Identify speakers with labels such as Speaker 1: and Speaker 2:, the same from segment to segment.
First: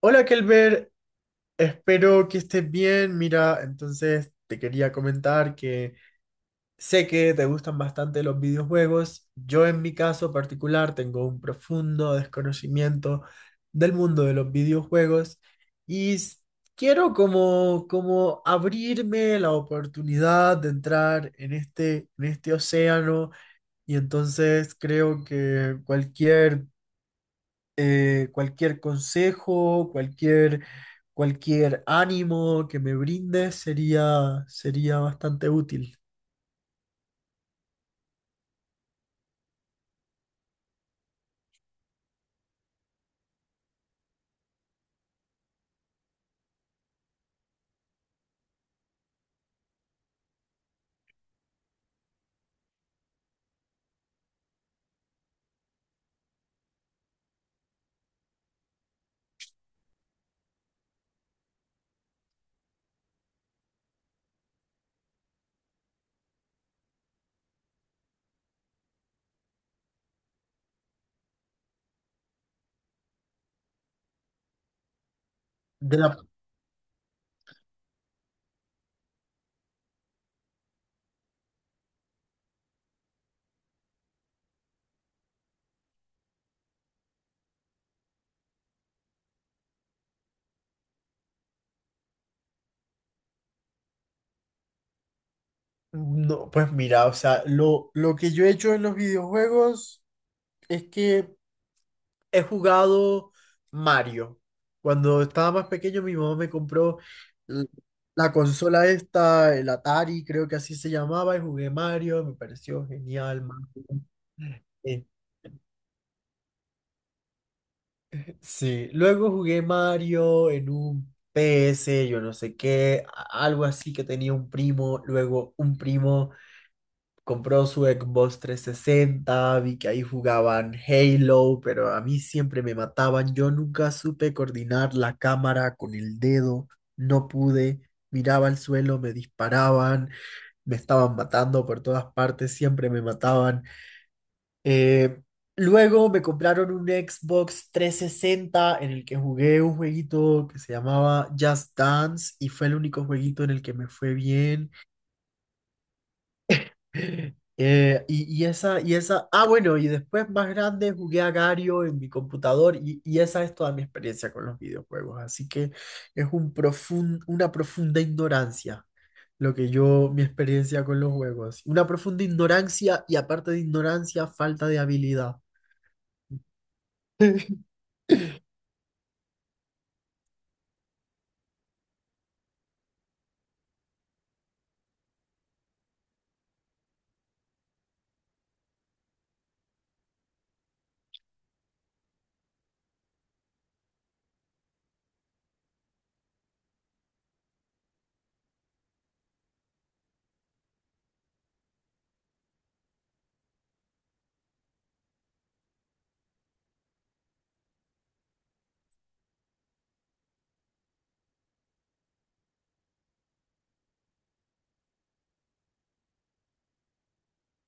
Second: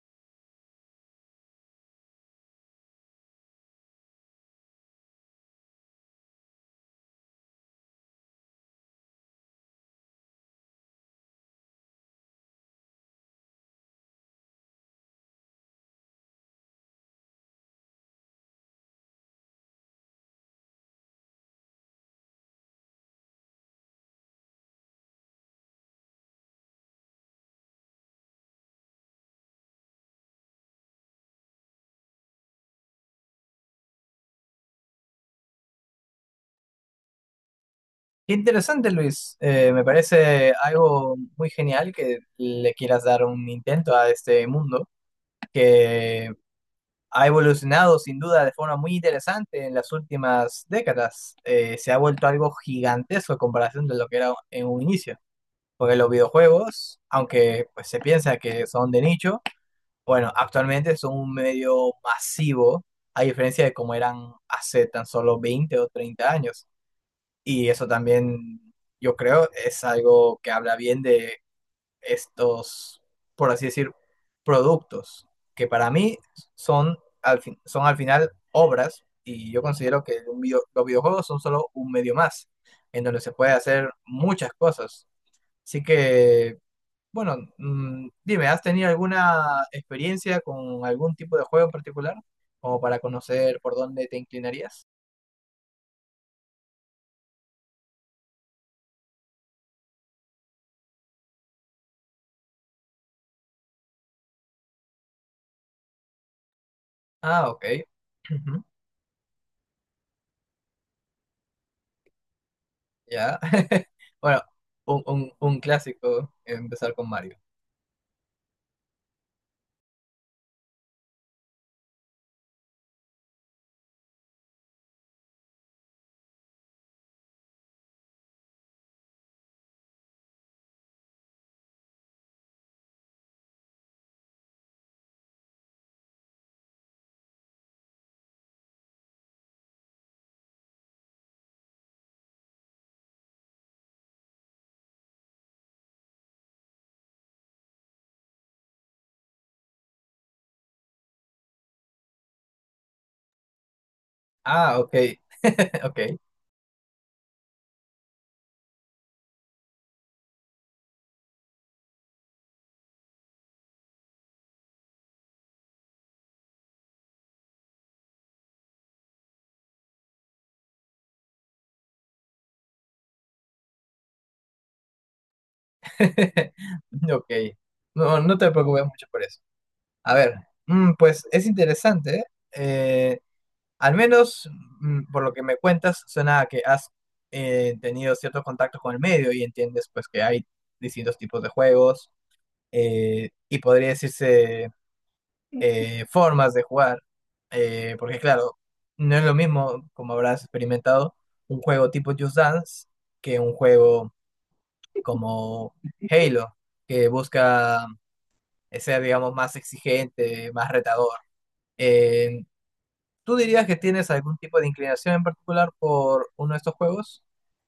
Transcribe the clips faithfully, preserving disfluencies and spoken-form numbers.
Speaker 1: Hola Kelber, espero que estés bien. Mira, entonces te quería comentar que sé que te gustan bastante los videojuegos. Yo en mi caso particular tengo un profundo desconocimiento del mundo de los videojuegos y s- quiero como, como abrirme la oportunidad de entrar en este, en este océano, y entonces creo que cualquier eh, cualquier consejo, cualquier, cualquier ánimo que me brindes sería, sería bastante útil.
Speaker 2: Qué interesante, Luis. Eh, me parece algo muy genial que le quieras dar un intento a este mundo que ha evolucionado sin duda de forma muy interesante en las últimas décadas. Eh, se ha vuelto algo gigantesco en comparación de lo que era en un inicio. Porque los videojuegos, aunque pues, se piensa que son de nicho, bueno, actualmente son un medio masivo, a diferencia de cómo eran hace tan solo veinte o treinta años. Y eso también, yo creo, es algo que habla bien de estos, por así decir, productos, que para
Speaker 1: De la-
Speaker 2: mí son al, fin- son al final obras, y yo considero que un video- los videojuegos son solo un medio más, en donde se puede hacer muchas cosas. Así que, bueno, mm, dime, ¿has tenido alguna experiencia con algún tipo de juego en particular? Como para conocer por dónde te inclinarías.
Speaker 1: no, pues mira, o sea, lo, lo que yo he hecho en los videojuegos es que he jugado Mario. Cuando estaba más pequeño, mi mamá me compró
Speaker 2: Ah, ok.
Speaker 1: l- la consola esta, el Atari, creo que así se llamaba, y jugué Mario, me pareció
Speaker 2: Ya.
Speaker 1: genial, Mario.
Speaker 2: Bueno, un, un, un clásico empezar con Mario.
Speaker 1: Sí, luego jugué Mario en un P S, yo no sé qué, a- algo así que tenía un primo. Luego un primo compró su Xbox trescientos sesenta, vi que ahí jugaban Halo, pero a mí siempre me mataban, yo nunca supe coordinar la cámara con el dedo, no pude, miraba al suelo, me disparaban, me estaban matando por todas partes, siempre me mataban. Eh, Luego me compraron un Xbox trescientos sesenta en el que jugué un jueguito que se llamaba Just Dance, y fue el único jueguito en el que me fue bien.
Speaker 2: Ah, ok. Ok.
Speaker 1: Eh, y, y esa, y esa, ah, bueno, y después más grande jugué a Gario en mi computador, y, y esa es toda mi experiencia con los videojuegos. Así que es un profun- una profunda ignorancia lo que yo, mi experiencia con los juegos. Una profunda ignorancia y, aparte de ignorancia, falta de habilidad.
Speaker 2: Ok. No, no te preocupes mucho por eso. A ver, mm, pues es interesante. ¿Eh? Eh, Al menos, mm, por lo que me cuentas, suena a que has eh, tenido ciertos contactos con el medio y entiendes pues que hay distintos tipos de juegos, eh, y podría decirse eh, formas de jugar, eh, porque claro, no es lo mismo, como habrás experimentado, un juego tipo Just Dance que un juego como Halo, que busca eh, ser, digamos, más exigente, más retador. Eh, ¿Tú dirías que tienes algún tipo de inclinación en particular por uno de estos juegos?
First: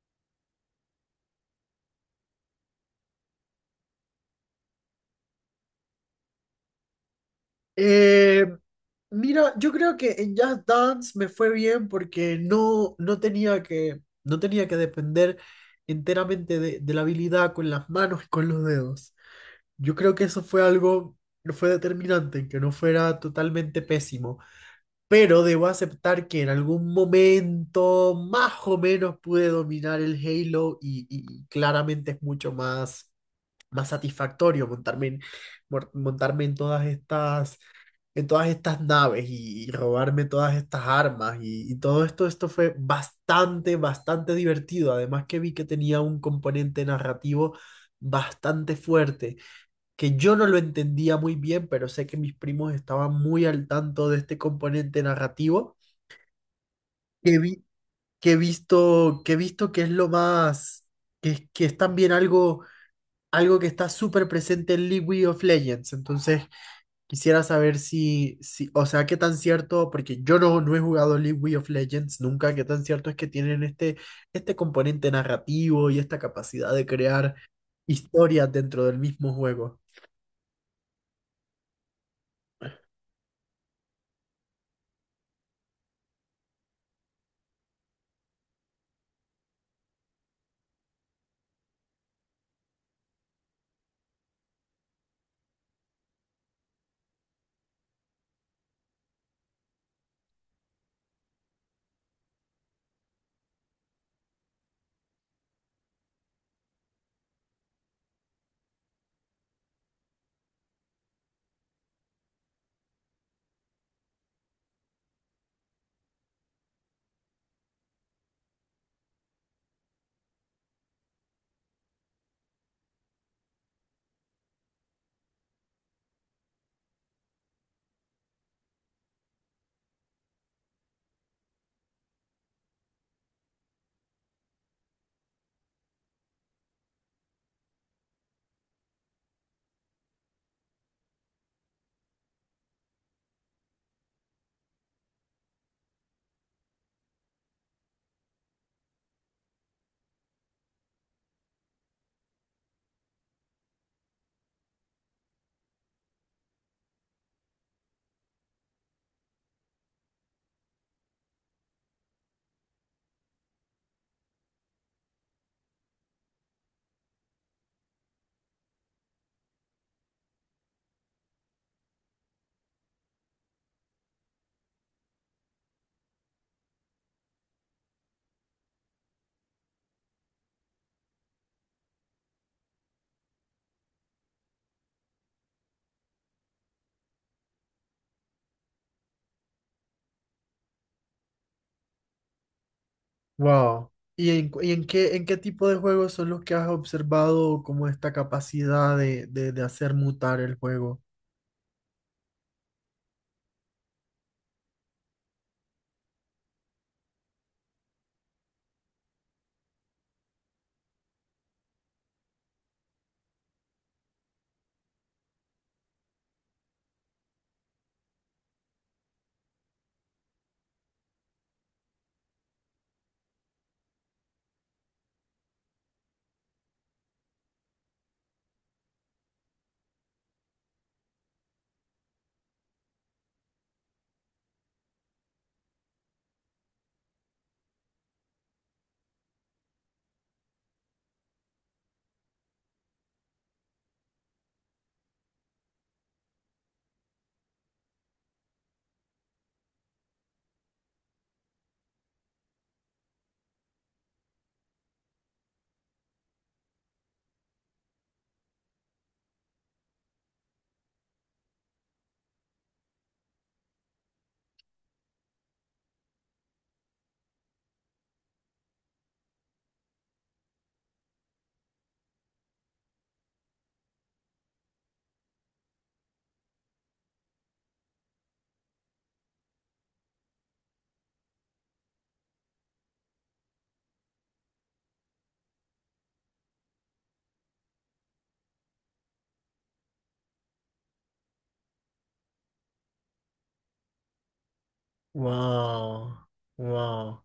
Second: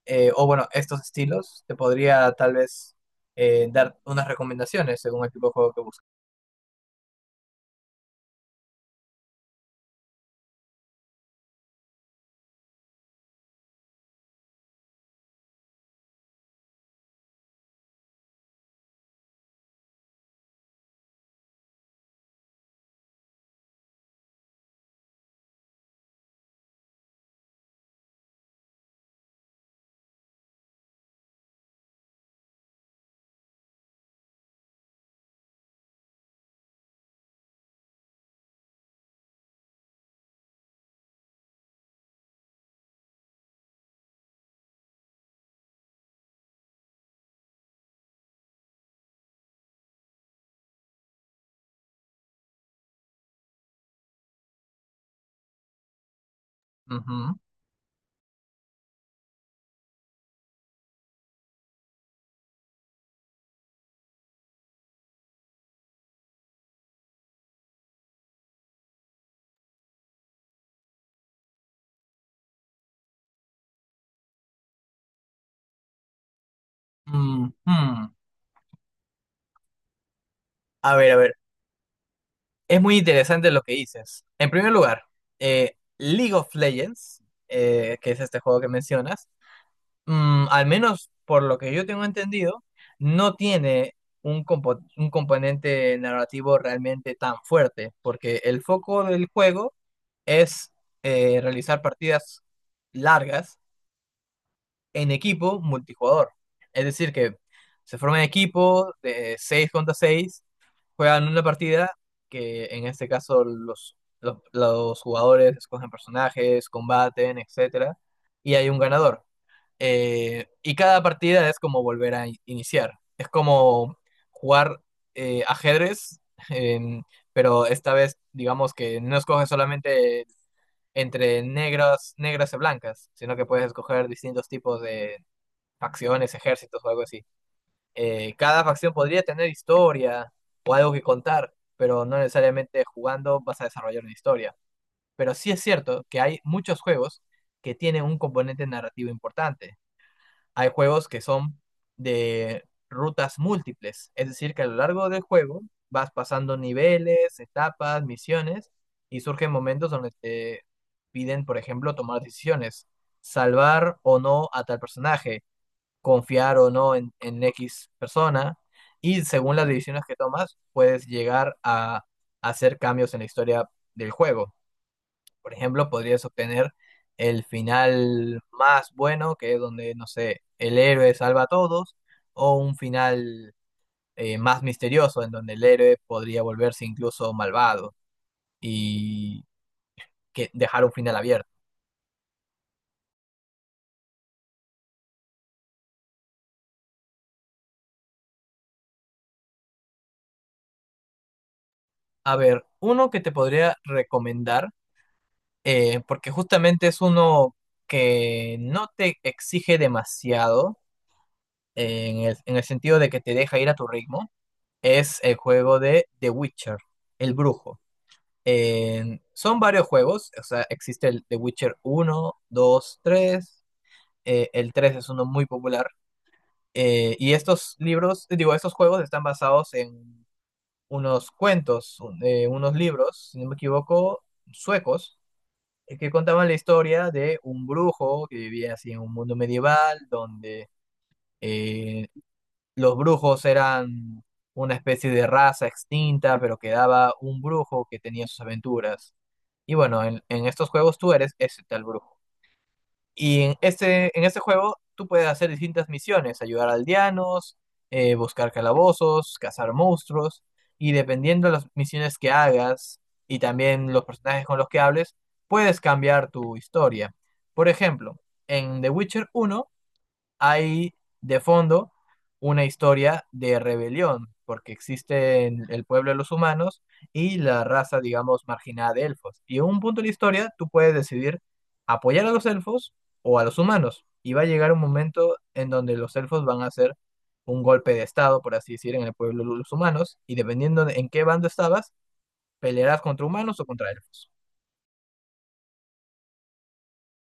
Speaker 2: Eh, o bueno, estos estilos, te podría tal vez eh, dar unas recomendaciones según el tipo de juego que buscas.
Speaker 1: Eh, Mira, yo creo que en Just Dance me fue bien porque no, no tenía que, no tenía que depender enteramente de, de la habilidad con las manos y con los dedos. Yo creo que eso fue algo, fue determinante, que no fuera totalmente pésimo. Pero debo aceptar que en algún momento más o menos pude dominar el Halo, y, y claramente es mucho más, más satisfactorio montarme en- mor- montarme en todas estas en todas estas naves, y, y robarme todas estas armas, y, y todo esto, esto fue bastante, bastante divertido. Además, que vi que tenía un componente narrativo bastante fuerte, que yo no lo entendía muy bien, pero sé que mis primos estaban muy al tanto de este componente narrativo,
Speaker 2: Ujú.
Speaker 1: que vi- que he visto, que he visto que es lo más, que, que es también algo, algo, que está súper presente en League of Legends. Entonces, Quisiera saber si, si, o sea, qué tan cierto, porque yo no, no he jugado League of Legends nunca, qué tan cierto es que tienen este, este componente narrativo y esta capacidad de crear
Speaker 2: Mm, mm.
Speaker 1: historias dentro del mismo juego.
Speaker 2: A ver, a ver. Es muy interesante lo que dices. En primer lugar, eh, League of Legends, eh, que es este juego que mencionas, mm, al menos por lo que yo tengo entendido, no tiene un, compo- un componente narrativo realmente tan fuerte, porque el foco del juego es eh, realizar partidas largas en equipo multijugador. Es decir, que se forman equipos de seis contra seis. Juegan una partida que en este caso los, los, los jugadores escogen personajes, combaten, etcétera, y hay un ganador. Eh, y cada partida es como volver a in- iniciar. Es como jugar eh, ajedrez, em, pero esta vez digamos que no escoges solamente entre negras, negras y blancas, sino que puedes escoger distintos tipos de facciones, ejércitos o algo así. Eh, cada facción podría tener historia o algo que contar, pero no necesariamente jugando vas a desarrollar una historia. Pero sí es cierto que hay muchos juegos que tienen un componente narrativo importante. Hay juegos que son de rutas múltiples, es decir, que a lo largo del juego vas pasando niveles, etapas, misiones, y surgen momentos donde te piden, por ejemplo, tomar decisiones, salvar o no a tal personaje, confiar o no en, en X persona. Y según las decisiones que tomas, puedes llegar a hacer cambios en la historia del juego. Por ejemplo, podrías obtener el final más bueno, que es donde, no sé, el héroe salva a todos, o un final, eh, más misterioso, en donde el héroe podría volverse incluso malvado y que dejar un final abierto.
Speaker 1: Wow. ¿Y en, cu- y en qué, en qué tipo de juegos son los que has observado como esta capacidad de, de, de hacer mutar el juego?
Speaker 2: A ver, uno que te podría recomendar, eh, porque justamente es uno que no te exige demasiado, eh, en el, en el sentido de que te deja ir a tu ritmo, es el juego de The Witcher, El Brujo. Eh, son varios juegos, o sea, existe el The Witcher uno dos tres. Eh, el tres es uno muy popular. Eh, y estos libros, digo, estos juegos están basados en unos cuentos, un- eh, unos libros, si no me equivoco, suecos, eh, que contaban la historia de un brujo que vivía así en un mundo medieval, donde eh, los brujos eran una especie de raza extinta, pero quedaba un brujo que tenía sus aventuras. Y bueno, en, en estos juegos tú eres ese tal brujo. Y en este, en este juego tú puedes hacer distintas misiones, ayudar a aldeanos, eh, buscar calabozos, cazar monstruos, y dependiendo de las misiones que hagas y también los personajes con los que hables, puedes cambiar tu historia. Por ejemplo, en The Witcher uno hay de fondo una historia de rebelión, porque existe en el pueblo de los humanos y la raza, digamos, marginada de elfos. Y en un punto de la historia tú puedes decidir apoyar a los elfos o a los humanos. Y va a llegar un momento en donde los elfos van a hacer un golpe de estado, por así decir, en el pueblo de los humanos, y dependiendo de en qué bando estabas, pelearás contra humanos o contra elfos.
Speaker 1: Wow. Wow.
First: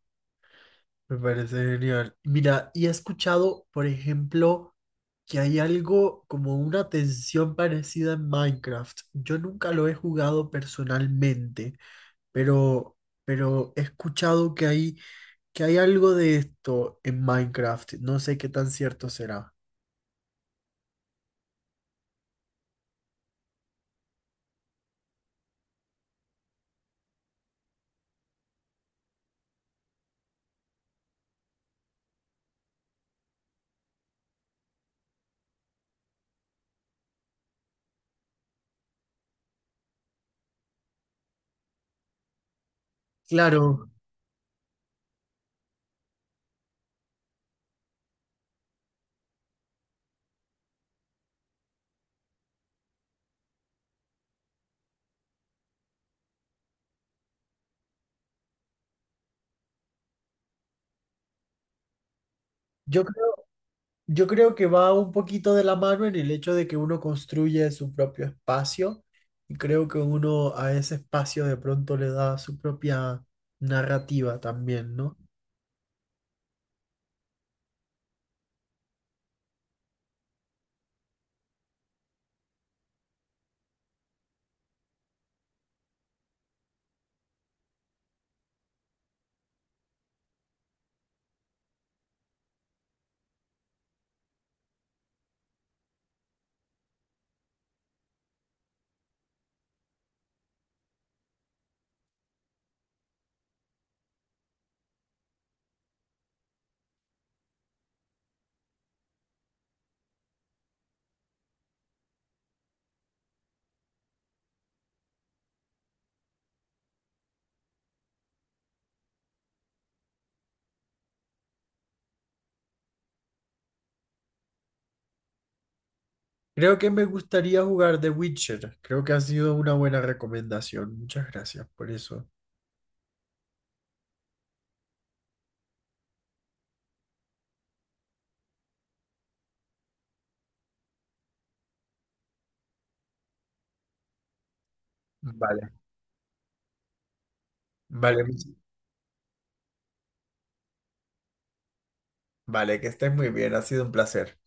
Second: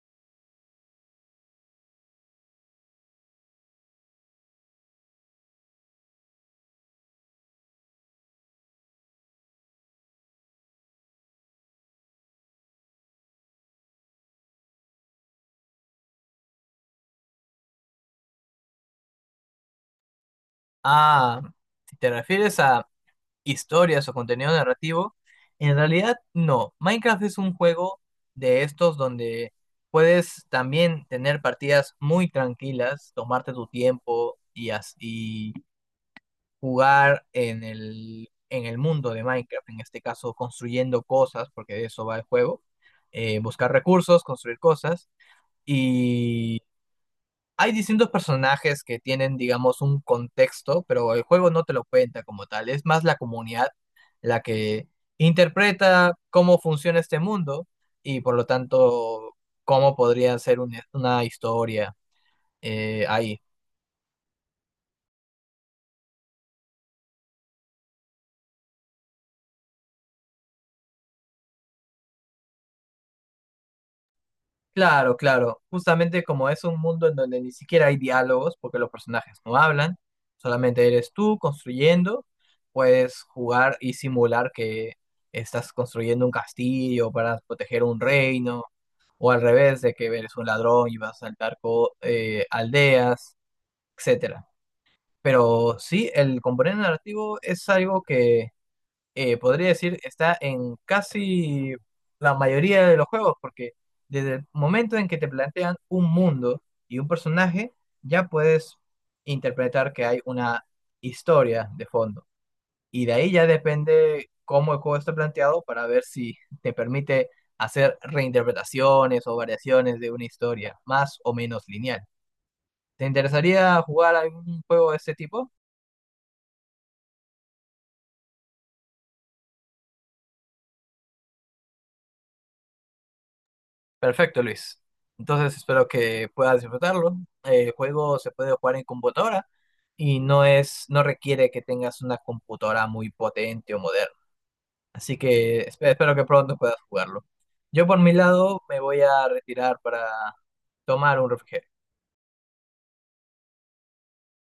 Speaker 1: Me parece genial. Mira, y he escuchado, por ejemplo, que hay algo como una tensión parecida en Minecraft. Yo nunca lo he jugado personalmente, pero, pero, he escuchado que hay, que hay algo de esto en Minecraft. No sé qué tan cierto será.
Speaker 2: Ah, si te refieres a historias o contenido narrativo, en realidad no. Minecraft es un juego de estos donde puedes también tener partidas muy tranquilas, tomarte tu tiempo y, as- y jugar en el, en el mundo de Minecraft, en este caso construyendo cosas, porque de eso va el juego. Eh, buscar
Speaker 1: Claro,
Speaker 2: recursos, construir cosas. Y hay distintos personajes que tienen, digamos, un contexto, pero el juego no te lo cuenta como tal. Es más la comunidad la que interpreta cómo funciona este mundo y por lo tanto cómo podría ser un- una historia,
Speaker 1: yo
Speaker 2: eh, ahí.
Speaker 1: Yo creo que va un poquito de la mano en el hecho de que uno construye su propio espacio, y creo que uno a ese espacio de pronto le da su propia narrativa también,
Speaker 2: Claro,
Speaker 1: ¿no?
Speaker 2: claro. Justamente como es un mundo en donde ni siquiera hay diálogos porque los personajes no hablan, solamente eres tú construyendo, puedes jugar y simular que estás construyendo un castillo para proteger un reino o al revés, de que eres un ladrón y vas a saltar co- eh, aldeas, etcétera. Pero sí, el componente narrativo es algo que, eh, podría decir está en casi la mayoría de los juegos, porque desde el momento en que te plantean un mundo y un personaje, ya puedes interpretar que hay una historia de fondo. Y de ahí ya depende cómo el juego esté planteado para ver si te permite hacer reinterpretaciones o variaciones de una historia, más o menos lineal. ¿Te interesaría jugar algún juego de este tipo?
Speaker 1: Creo que me gustaría jugar The Witcher. Creo que ha sido una buena recomendación. Muchas gracias por eso.
Speaker 2: Perfecto, Luis. Entonces espero que puedas disfrutarlo. El juego se puede jugar en computadora y no es, no requiere que tengas una computadora muy potente o moderna. Así que
Speaker 1: Vale.
Speaker 2: espe- espero que pronto puedas jugarlo. Yo por mi
Speaker 1: Vale,
Speaker 2: lado me voy a retirar para tomar un refrigerio.
Speaker 1: vale, que estés muy bien. Ha sido un placer.